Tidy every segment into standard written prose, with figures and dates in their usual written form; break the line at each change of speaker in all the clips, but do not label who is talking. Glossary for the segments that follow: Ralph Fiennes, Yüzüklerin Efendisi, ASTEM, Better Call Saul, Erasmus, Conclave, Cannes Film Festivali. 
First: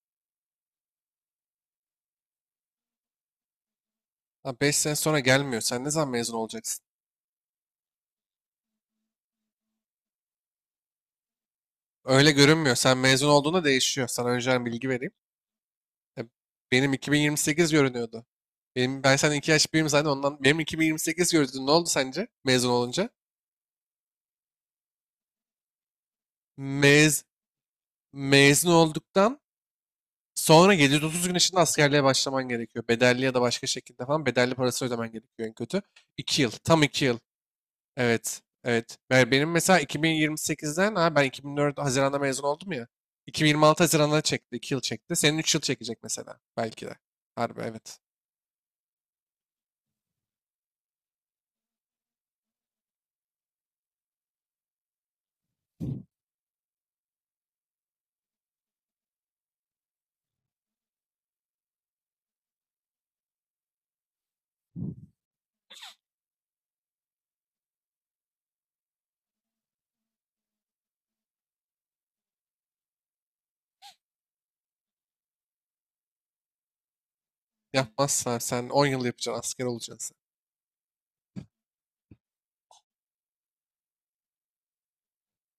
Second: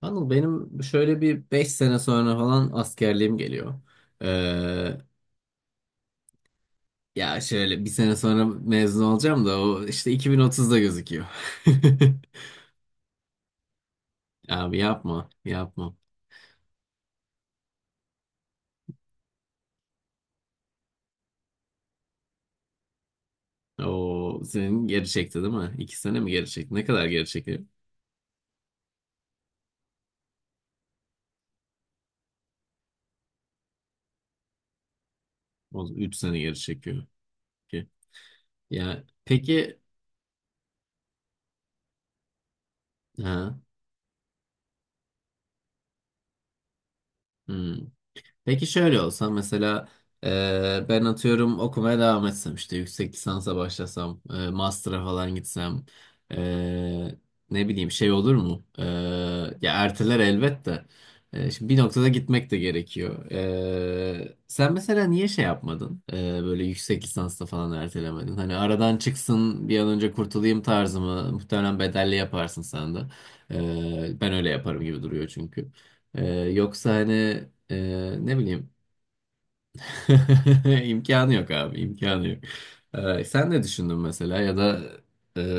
Anıl benim şöyle bir 5 sene sonra falan askerliğim geliyor.
Ha, 5 sene
Ee,
sonra gelmiyor. Sen ne zaman mezun olacaksın?
ya şöyle bir sene sonra mezun olacağım da o işte 2030'da gözüküyor.
Öyle görünmüyor. Sen mezun olduğunda değişiyor. Sana önceden
Abi
bilgi vereyim.
yapma, yapma.
Ya, benim 2028 görünüyordu. Ben sen 2 yaş büyüğüm zaten ondan. Benim 2028 göründü. Ne oldu sence mezun olunca?
O senin geri çekti değil mi? 2 sene mi geri çekti? Ne kadar
Mez,
geri çekiyor?
mezun olduktan sonra 730 gün içinde askerliğe başlaman gerekiyor. Bedelli ya da başka şekilde falan bedelli parası ödemen gerekiyor en kötü.
O 3 sene
2 yıl.
geri
Tam 2
çekiyor.
yıl.
Ki.
Evet. Evet.
Ya
Ve benim
peki,
mesela 2028'den ha ben 2004 Haziran'da mezun oldum ya.
ha,
2026 Haziran'da çekti. 2 yıl çekti. Senin 3 yıl çekecek mesela. Belki de. Harbi
hmm.
evet.
Peki şöyle olsa mesela ben atıyorum okumaya devam etsem, işte yüksek lisansa başlasam, master'a falan gitsem, e, ne bileyim, şey olur mu? Ya erteler elbette. Şimdi bir noktada gitmek de gerekiyor. Sen mesela niye şey yapmadın? Böyle yüksek lisansta falan ertelemedin. Hani aradan çıksın, bir an önce kurtulayım tarzımı, muhtemelen bedelli yaparsın sen de. Ben öyle yaparım gibi duruyor çünkü. Ee, yoksa hani, ne
Yapmazsan sen
bileyim,
10 yıl yapacaksın. Asker olacaksın.
imkanı yok abi, imkanı yok. Sen ne düşündün mesela, ya da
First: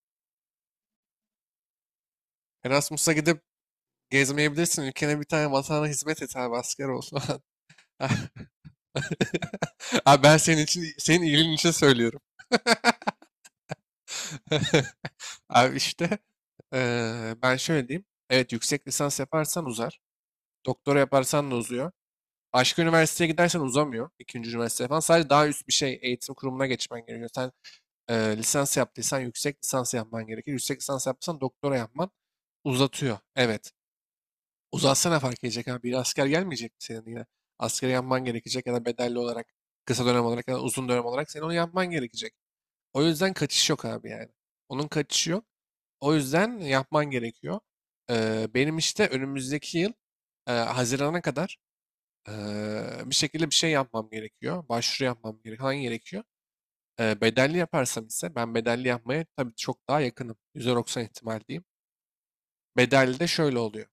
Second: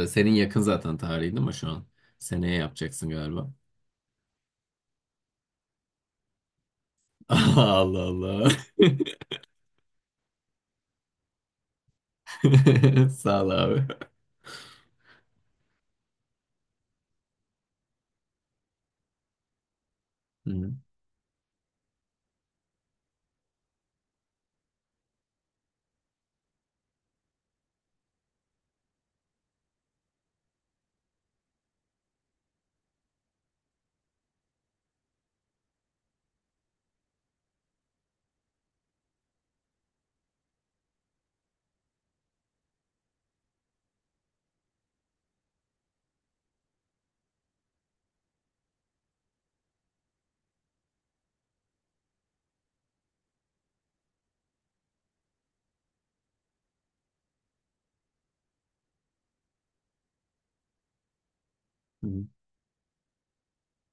senin yakın zaten tarihin değil mi şu an? Seneye yapacaksın
Erasmus'a gidip
galiba.
gezmeyebilirsin. Ülkene bir tane vatana hizmet et abi. Asker ol falan.
Allah Allah.
Abi ben senin için, senin iyiliğin için söylüyorum.
Sağ ol abi.
Abi işte ben şöyle diyeyim. Evet yüksek lisans yaparsan uzar.
Hı hı.
Doktora yaparsan da uzuyor. Başka üniversiteye gidersen uzamıyor. İkinci üniversite falan. Sadece daha üst bir şey eğitim kurumuna geçmen gerekiyor. Sen lisans yaptıysan yüksek lisans yapman gerekir. Yüksek lisans yaptıysan doktora yapman uzatıyor. Evet. Uzatsa ne fark edecek abi? Bir asker gelmeyecek mi senin yine? Askeri yapman gerekecek ya da bedelli olarak, kısa dönem olarak ya da uzun dönem olarak senin onu yapman gerekecek. O yüzden kaçış yok abi yani. Onun kaçışı yok. O yüzden yapman gerekiyor. Benim işte önümüzdeki yıl Haziran'a kadar bir şekilde bir şey yapmam gerekiyor. Başvuru yapmam gerekiyor. Hangi gerekiyor? Bedelli yaparsam ise ben bedelli yapmaya tabii çok daha yakınım. %90 ihtimal diyeyim. Bedelli de şöyle oluyor.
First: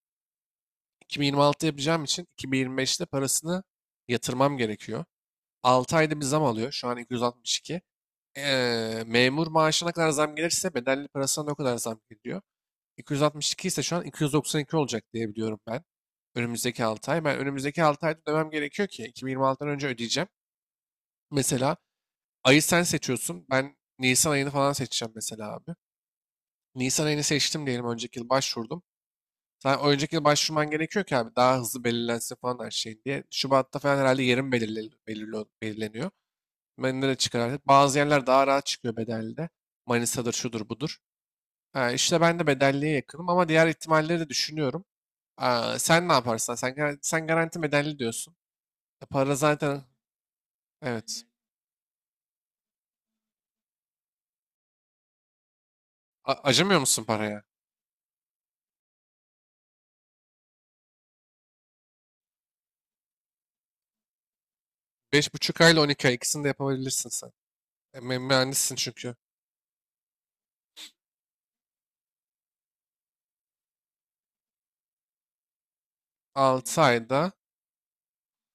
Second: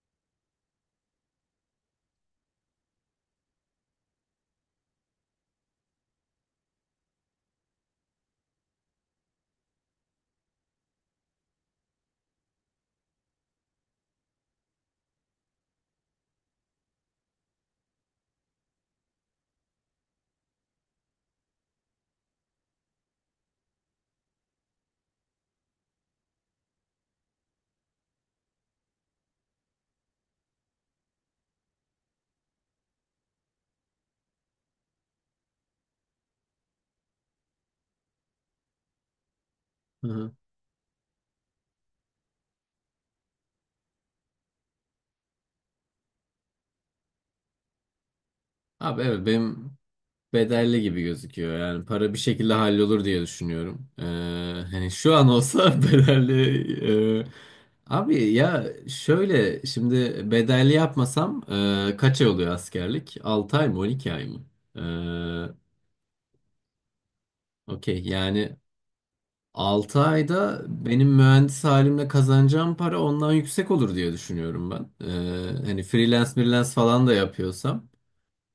2026 yapacağım için 2025'te parasını yatırmam gerekiyor. 6 ayda bir zam alıyor. Şu an 262. Memur maaşına kadar zam gelirse bedelli parasına da o kadar zam geliyor. 262 ise şu an 292 olacak diye biliyorum ben. Önümüzdeki 6 ay. Ben önümüzdeki 6 ayda ödemem gerekiyor ki 2026'dan önce ödeyeceğim. Mesela ayı sen seçiyorsun. Ben Nisan ayını falan seçeceğim mesela abi. Nisan ayını seçtim diyelim önceki yıl başvurdum. Sen o önceki yıl başvurman gerekiyor ki abi daha hızlı belirlensin falan her şey diye. Şubat'ta falan herhalde yerim belirleniyor. Ben de çıkar artık. Bazı yerler daha rahat çıkıyor bedelde.
Hı
Manisa'dır
hı.
şudur budur. Ha, işte ben de bedelliye yakınım ama diğer ihtimalleri de düşünüyorum. Aa, sen ne yaparsan sen garanti bedelli diyorsun.
Abi evet,
Para
benim
zaten
bedelli gibi
evet.
gözüküyor. Yani para bir şekilde hallolur diye düşünüyorum. Hani şu an olsa
Acımıyor musun
bedelli.
paraya?
Abi ya şöyle, şimdi bedelli yapmasam, kaç ay oluyor askerlik? 6 ay mı, 12 ay mı?
Beş buçuk ay ile 12 ay ikisini de yapabilirsin sen.
Ee, okey yani,
Mühendissin çünkü.
6 ayda benim mühendis halimle kazanacağım para ondan yüksek olur diye düşünüyorum ben. Hani freelance freelance
altı
falan da
ayda,
yapıyorsam.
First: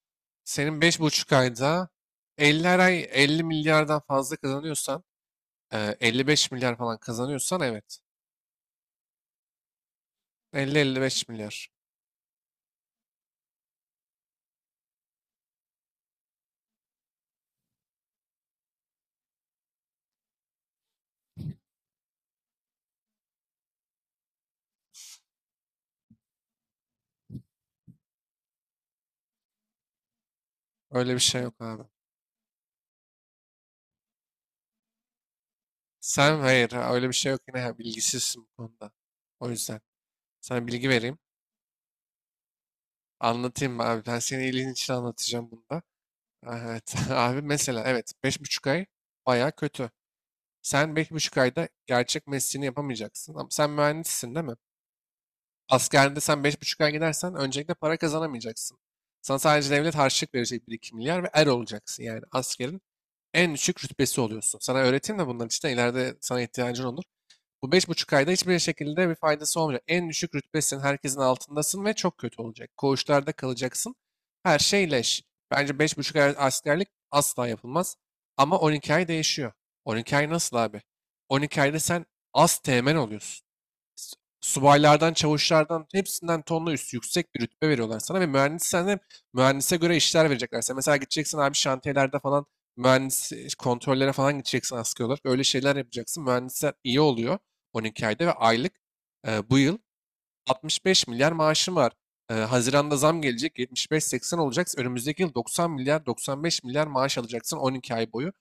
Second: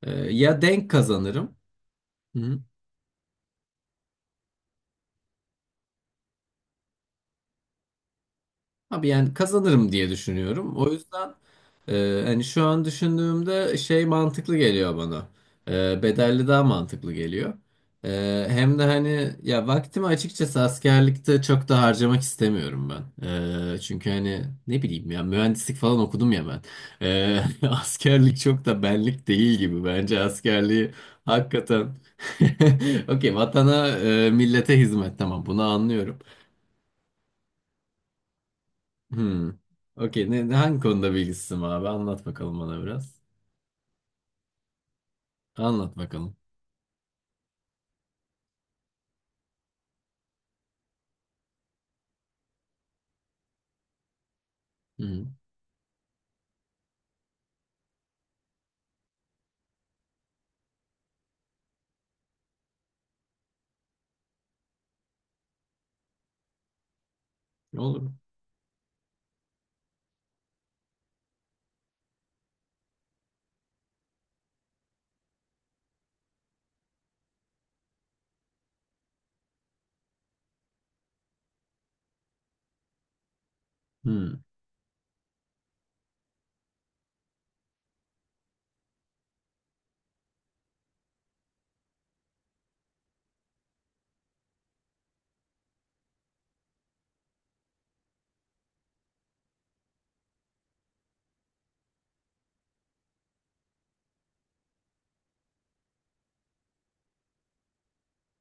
Ya
senin
denk
beş buçuk
kazanırım.
ayda 50, her ay 50 milyardan fazla kazanıyorsan, 55 milyar falan kazanıyorsan evet.
Abi yani kazanırım diye düşünüyorum.
elli
O
elli beş
yüzden
milyar.
hani şu an düşündüğümde şey mantıklı geliyor bana. Bedelli daha mantıklı geliyor. Hem de hani ya, vaktimi açıkçası askerlikte çok da harcamak istemiyorum ben. Çünkü hani ne bileyim, ya mühendislik falan okudum ya ben. Askerlik çok da benlik değil gibi, bence askerliği
Öyle bir şey yok abi.
hakikaten. Okey, vatana millete hizmet, tamam, bunu anlıyorum.
Sen hayır, ha, öyle bir şey yok yine ha, bilgisizsin bu konuda.
Hmm.
O yüzden
Okey. Ne,
sana
hangi
bilgi
konuda
vereyim.
bilgisizim abi? Anlat bakalım bana biraz.
Anlatayım mı abi? Ben senin iyiliğin için anlatacağım bunda.
Anlat bakalım.
Evet, abi mesela evet 5,5 ay baya kötü. Sen 5,5 ayda gerçek mesleğini yapamayacaksın. Ama sen mühendissin değil mi?
Hı.
Askerinde sen 5,5 ay gidersen öncelikle para kazanamayacaksın. Sana sadece devlet harçlık verecek 1-2 milyar ve er olacaksın. Yani askerin en düşük rütbesi oluyorsun. Sana öğreteyim de bunların için de ileride sana ihtiyacın olur. Bu beş
Olur.
buçuk ayda hiçbir şekilde bir faydası olmayacak. En düşük rütbesin, herkesin altındasın ve çok kötü olacak. Koğuşlarda kalacaksın. Her şey leş. Bence 5,5 ay askerlik asla yapılmaz. Ama 12 ay değişiyor. 12 ay nasıl abi? 12 ayda sen az teğmen oluyorsun.
Hı.
Subaylardan, çavuşlardan hepsinden tonla üstü yüksek bir rütbe veriyorlar sana ve mühendissen de mühendise göre işler verecekler. Sen mesela gideceksin abi şantiyelerde falan mühendis kontrollere falan gideceksin askeri olarak. Öyle şeyler yapacaksın. Mühendisler iyi oluyor 12 ayda ve aylık bu yıl 65 milyar maaşım var. Haziran'da zam gelecek 75-80 olacak. Önümüzdeki yıl 90 milyar 95 milyar maaş alacaksın 12 ay boyu.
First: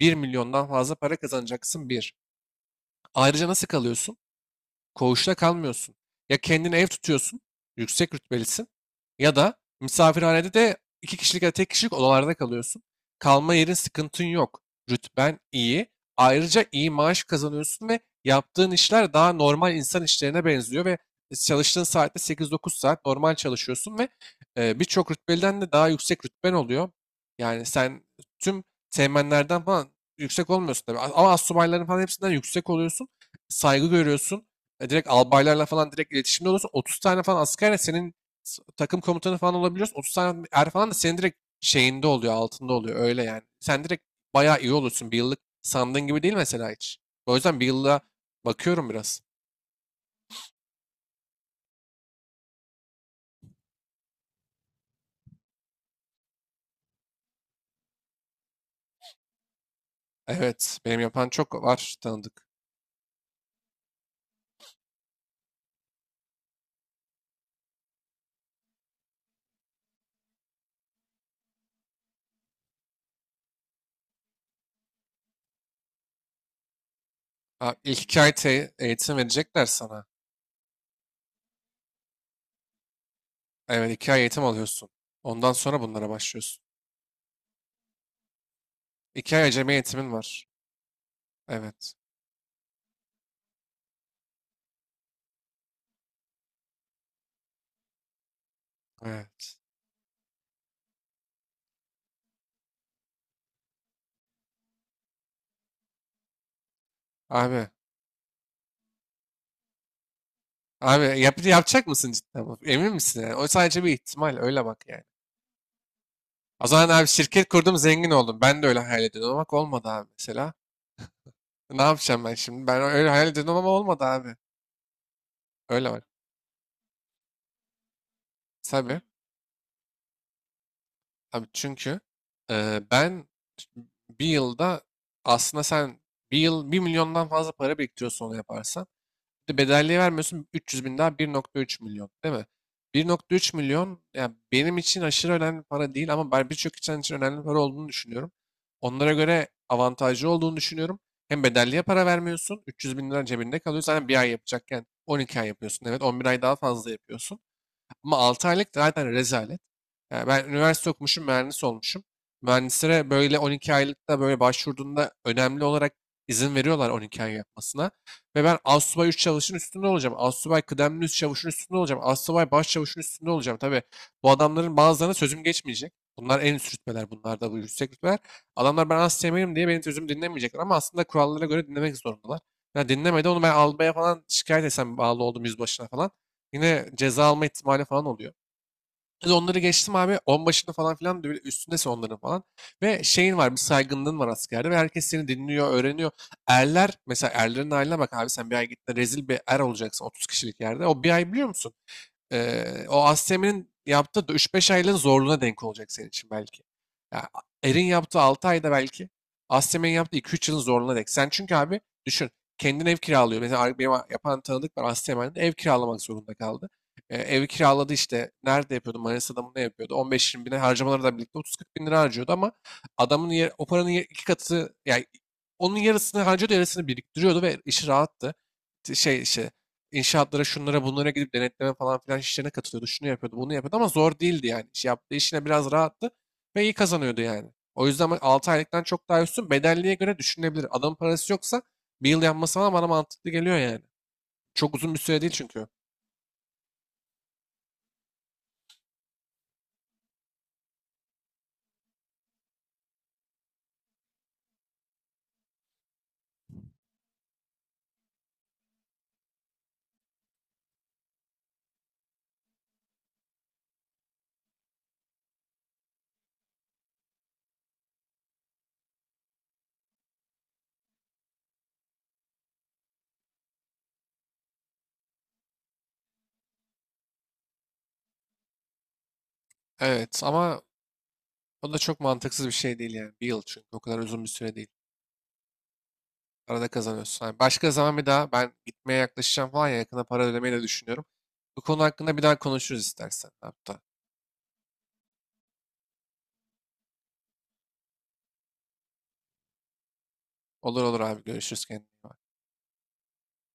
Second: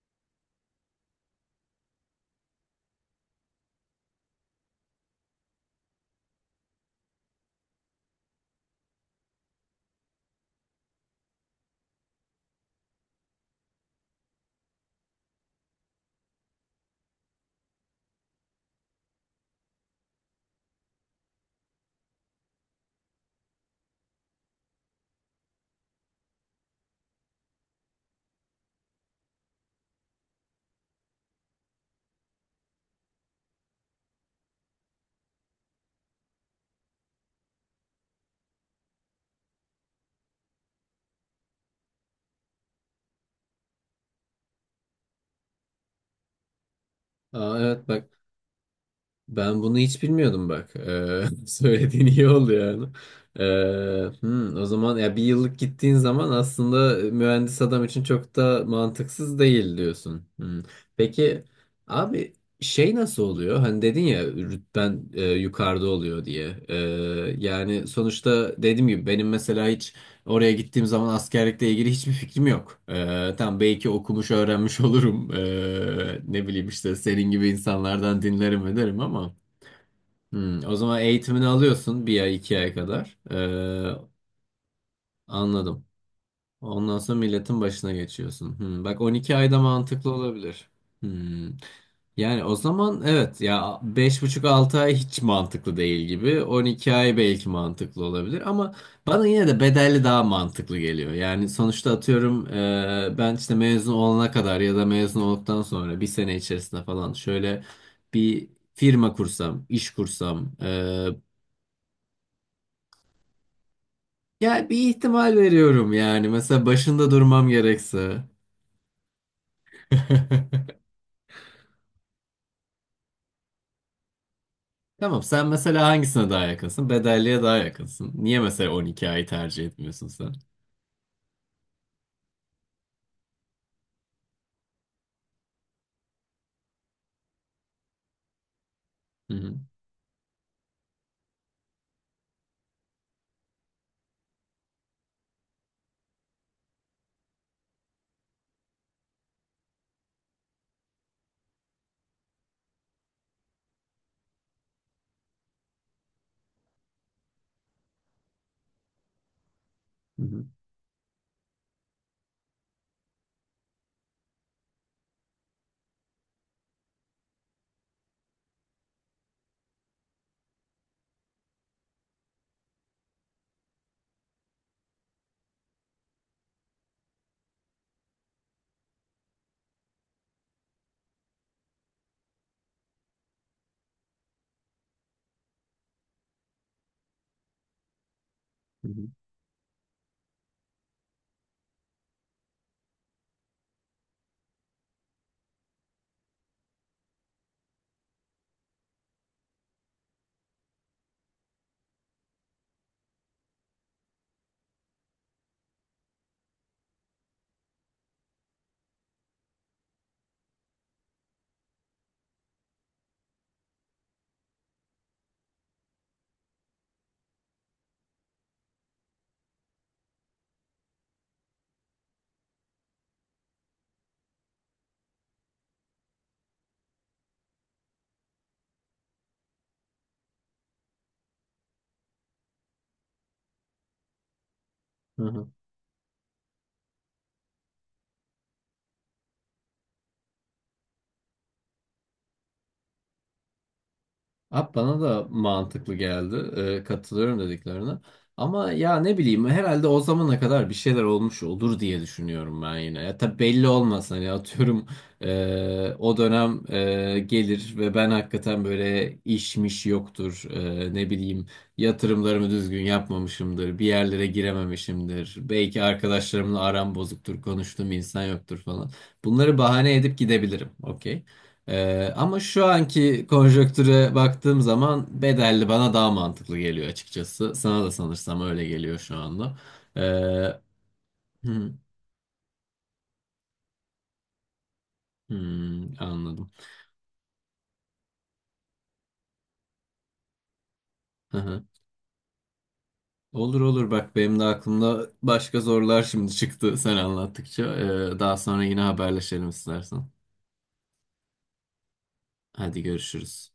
1 milyondan fazla para kazanacaksın bir. Ayrıca nasıl kalıyorsun? Koğuşta kalmıyorsun. Ya kendine ev tutuyorsun, yüksek rütbelisin ya da misafirhanede de iki kişilik ya da tek kişilik odalarda kalıyorsun. Kalma yerin sıkıntın yok. Rütben iyi. Ayrıca iyi maaş kazanıyorsun ve yaptığın işler daha normal insan işlerine benziyor ve çalıştığın saatte 8-9 saat normal çalışıyorsun ve birçok rütbeliden de daha yüksek rütben oluyor. Yani sen tüm teğmenlerden falan yüksek olmuyorsun tabii. Ama astsubayların falan hepsinden yüksek oluyorsun. Saygı görüyorsun. Direkt albaylarla falan direkt iletişimde olursun. 30 tane falan askerle senin takım komutanı falan olabiliyorsun. 30 tane er falan da senin direkt şeyinde oluyor, altında oluyor. Öyle yani. Sen direkt bayağı iyi olursun. Bir yıllık sandığın gibi değil mesela hiç. O
Aa,
yüzden bir
evet,
yılda
bak.
bakıyorum biraz.
Ben bunu hiç bilmiyordum, bak. Söylediğin iyi oldu yani. Ee, hı, o zaman ya bir yıllık gittiğin zaman aslında, mühendis adam için çok da mantıksız değil diyorsun. Hı.
Evet, benim yapan
Peki
çok var
abi,
tanıdık.
şey nasıl oluyor? Hani dedin ya, rütben yukarıda oluyor diye. Yani sonuçta, dediğim gibi benim mesela hiç oraya gittiğim zaman askerlikle ilgili hiçbir fikrim yok. Tam belki okumuş, öğrenmiş olurum. Ne bileyim, işte senin gibi
Ha, ilk iki
insanlardan
ay
dinlerim, ederim
eğitim
ama.
verecekler sana.
O zaman eğitimini alıyorsun bir ay, iki ay kadar.
Evet,
Ee,
2 ay eğitim alıyorsun. Ondan sonra
anladım.
bunlara başlıyorsun.
Ondan sonra milletin başına geçiyorsun. Bak, 12
2 ay
ayda
acemi eğitimin
mantıklı
var.
olabilir. Hmm.
Evet.
Yani o zaman evet, ya 5,5-6 ay hiç mantıklı değil gibi. 12 ay belki mantıklı olabilir ama bana yine
Evet.
de bedelli daha mantıklı geliyor. Yani sonuçta atıyorum, ben işte mezun olana kadar ya da mezun olduktan sonra bir sene içerisinde falan şöyle
Abi
bir firma kursam, iş kursam,
Abi yapacak mısın cidden? Bu? Emin misin yani? O sadece bir ihtimal. Öyle
ya
bak
bir
yani.
ihtimal veriyorum yani. Mesela
O zaman abi
başında durmam
şirket kurdum zengin
gerekse.
oldum. Ben de öyle hayal ediyordum ama bak olmadı abi mesela. Ne yapacağım ben şimdi? Ben öyle hayal ediyordum ama olmadı abi.
Tamam, sen mesela
Öyle bak.
hangisine daha yakınsın? Bedelliye daha yakınsın. Niye mesela
Tabii.
12 ayı tercih etmiyorsun sen?
Abi çünkü ben bir yılda aslında sen bir yıl 1 milyondan fazla para biriktiriyorsun onu yaparsan.
Hı
Bir
hı.
de bedelliği vermiyorsun 300 bin daha 1,3 milyon değil mi? 1,3 milyon yani benim için aşırı önemli para değil ama ben birçok insan için önemli para olduğunu düşünüyorum. Onlara göre avantajlı olduğunu düşünüyorum. Hem bedelliğe para vermiyorsun 300 bin lira cebinde kalıyor. Zaten bir ay yapacakken 12 ay yapıyorsun, evet 11 ay daha fazla yapıyorsun. Ama 6 aylık zaten rezalet.
Hı
Yani
hı.
ben üniversite okumuşum, mühendis olmuşum. Mühendislere böyle 12 aylıkta böyle başvurduğunda önemli olarak izin veriyorlar 12 ay yapmasına. Ve ben astsubay 3 çavuşun üstünde olacağım. Astsubay kıdemli üst çavuşun üstünde olacağım. Astsubay baş çavuşun üstünde olacağım. Tabii bu adamların bazılarına sözüm geçmeyecek. Bunlar en üst rütbeler. Bunlar da bu yüksek rütbeler. Adamlar ben asteğmenim diye benim sözümü dinlemeyecekler. Ama aslında kurallara göre dinlemek zorundalar. Ya dinlemedi onu ben albaya falan şikayet etsem bağlı oldum yüzbaşına falan. Yine ceza alma ihtimali falan oluyor.
Hı hı.
Biz onları geçtim abi. On başında falan filan da böyle üstündesin onların falan. Ve şeyin var, bir saygınlığın var askerde ve herkes seni dinliyor, öğreniyor. Erler mesela erlerin haline bak abi sen bir ay gittin rezil bir er olacaksın 30 kişilik yerde. O bir ay biliyor musun? O ASTEM'in yaptığı üç beş aylığın zorluğuna denk olacak senin için belki. Ya, Er'in yaptığı 6 ayda belki ASTEM'in yaptığı 2-3 yılın zorluğuna denk. Sen çünkü abi düşün kendin ev kiralıyor. Mesela benim yapan tanıdık var ASTEM'de ev kiralamak zorunda kaldı. Ev kiraladı işte nerede yapıyordu, Manisa'da mı ne yapıyordu 15-20 bine, harcamalarla birlikte 30-40 bin lira harcıyordu ama adamın yer, o paranın yer- iki katı yani onun yarısını harcıyordu yarısını biriktiriyordu ve işi rahattı. Şey işte, İnşaatlara şunlara bunlara gidip denetleme falan filan işlerine katılıyordu. Şunu yapıyordu, bunu yapıyordu ama zor değildi yani. İş yaptığı
Hı
işine
hı.
biraz rahattı ve iyi kazanıyordu yani. O yüzden ben 6 aylıktan çok daha üstün bedelliğe göre düşünülebilir. Adamın parası yoksa bir yıl yapması falan bana mantıklı geliyor yani.
Abi
Çok uzun bir
bana
süre
da
değil çünkü.
mantıklı geldi. Katılıyorum dediklerine. Ama ya ne bileyim, herhalde o zamana kadar bir şeyler olmuş olur diye düşünüyorum ben yine. Ya tabii belli olmaz, hani atıyorum o dönem gelir ve ben hakikaten böyle, işmiş yoktur. Ne bileyim, yatırımlarımı düzgün yapmamışımdır. Bir yerlere girememişimdir. Belki arkadaşlarımla aram bozuktur. Konuştuğum insan yoktur falan. Bunları bahane edip gidebilirim. Okey. Ama şu anki konjonktüre baktığım zaman bedelli bana daha mantıklı geliyor açıkçası. Sana da sanırsam öyle geliyor şu anda.
Evet
Hı,
ama o da çok mantıksız bir şey değil yani. Bir yıl çünkü o kadar uzun bir süre değil.
hı, anladım.
Arada kazanıyorsun. Yani başka zaman bir daha ben gitmeye yaklaşacağım falan ya yakında para ödemeyi de düşünüyorum.
Hı
Bu
hı.
konu hakkında bir daha konuşuruz istersen
Olur
hatta.
olur, bak benim de aklımda başka sorular şimdi çıktı sen anlattıkça. Daha sonra yine haberleşelim istersen.
Olur olur abi görüşürüz, kendine iyi bak.
Hadi görüşürüz.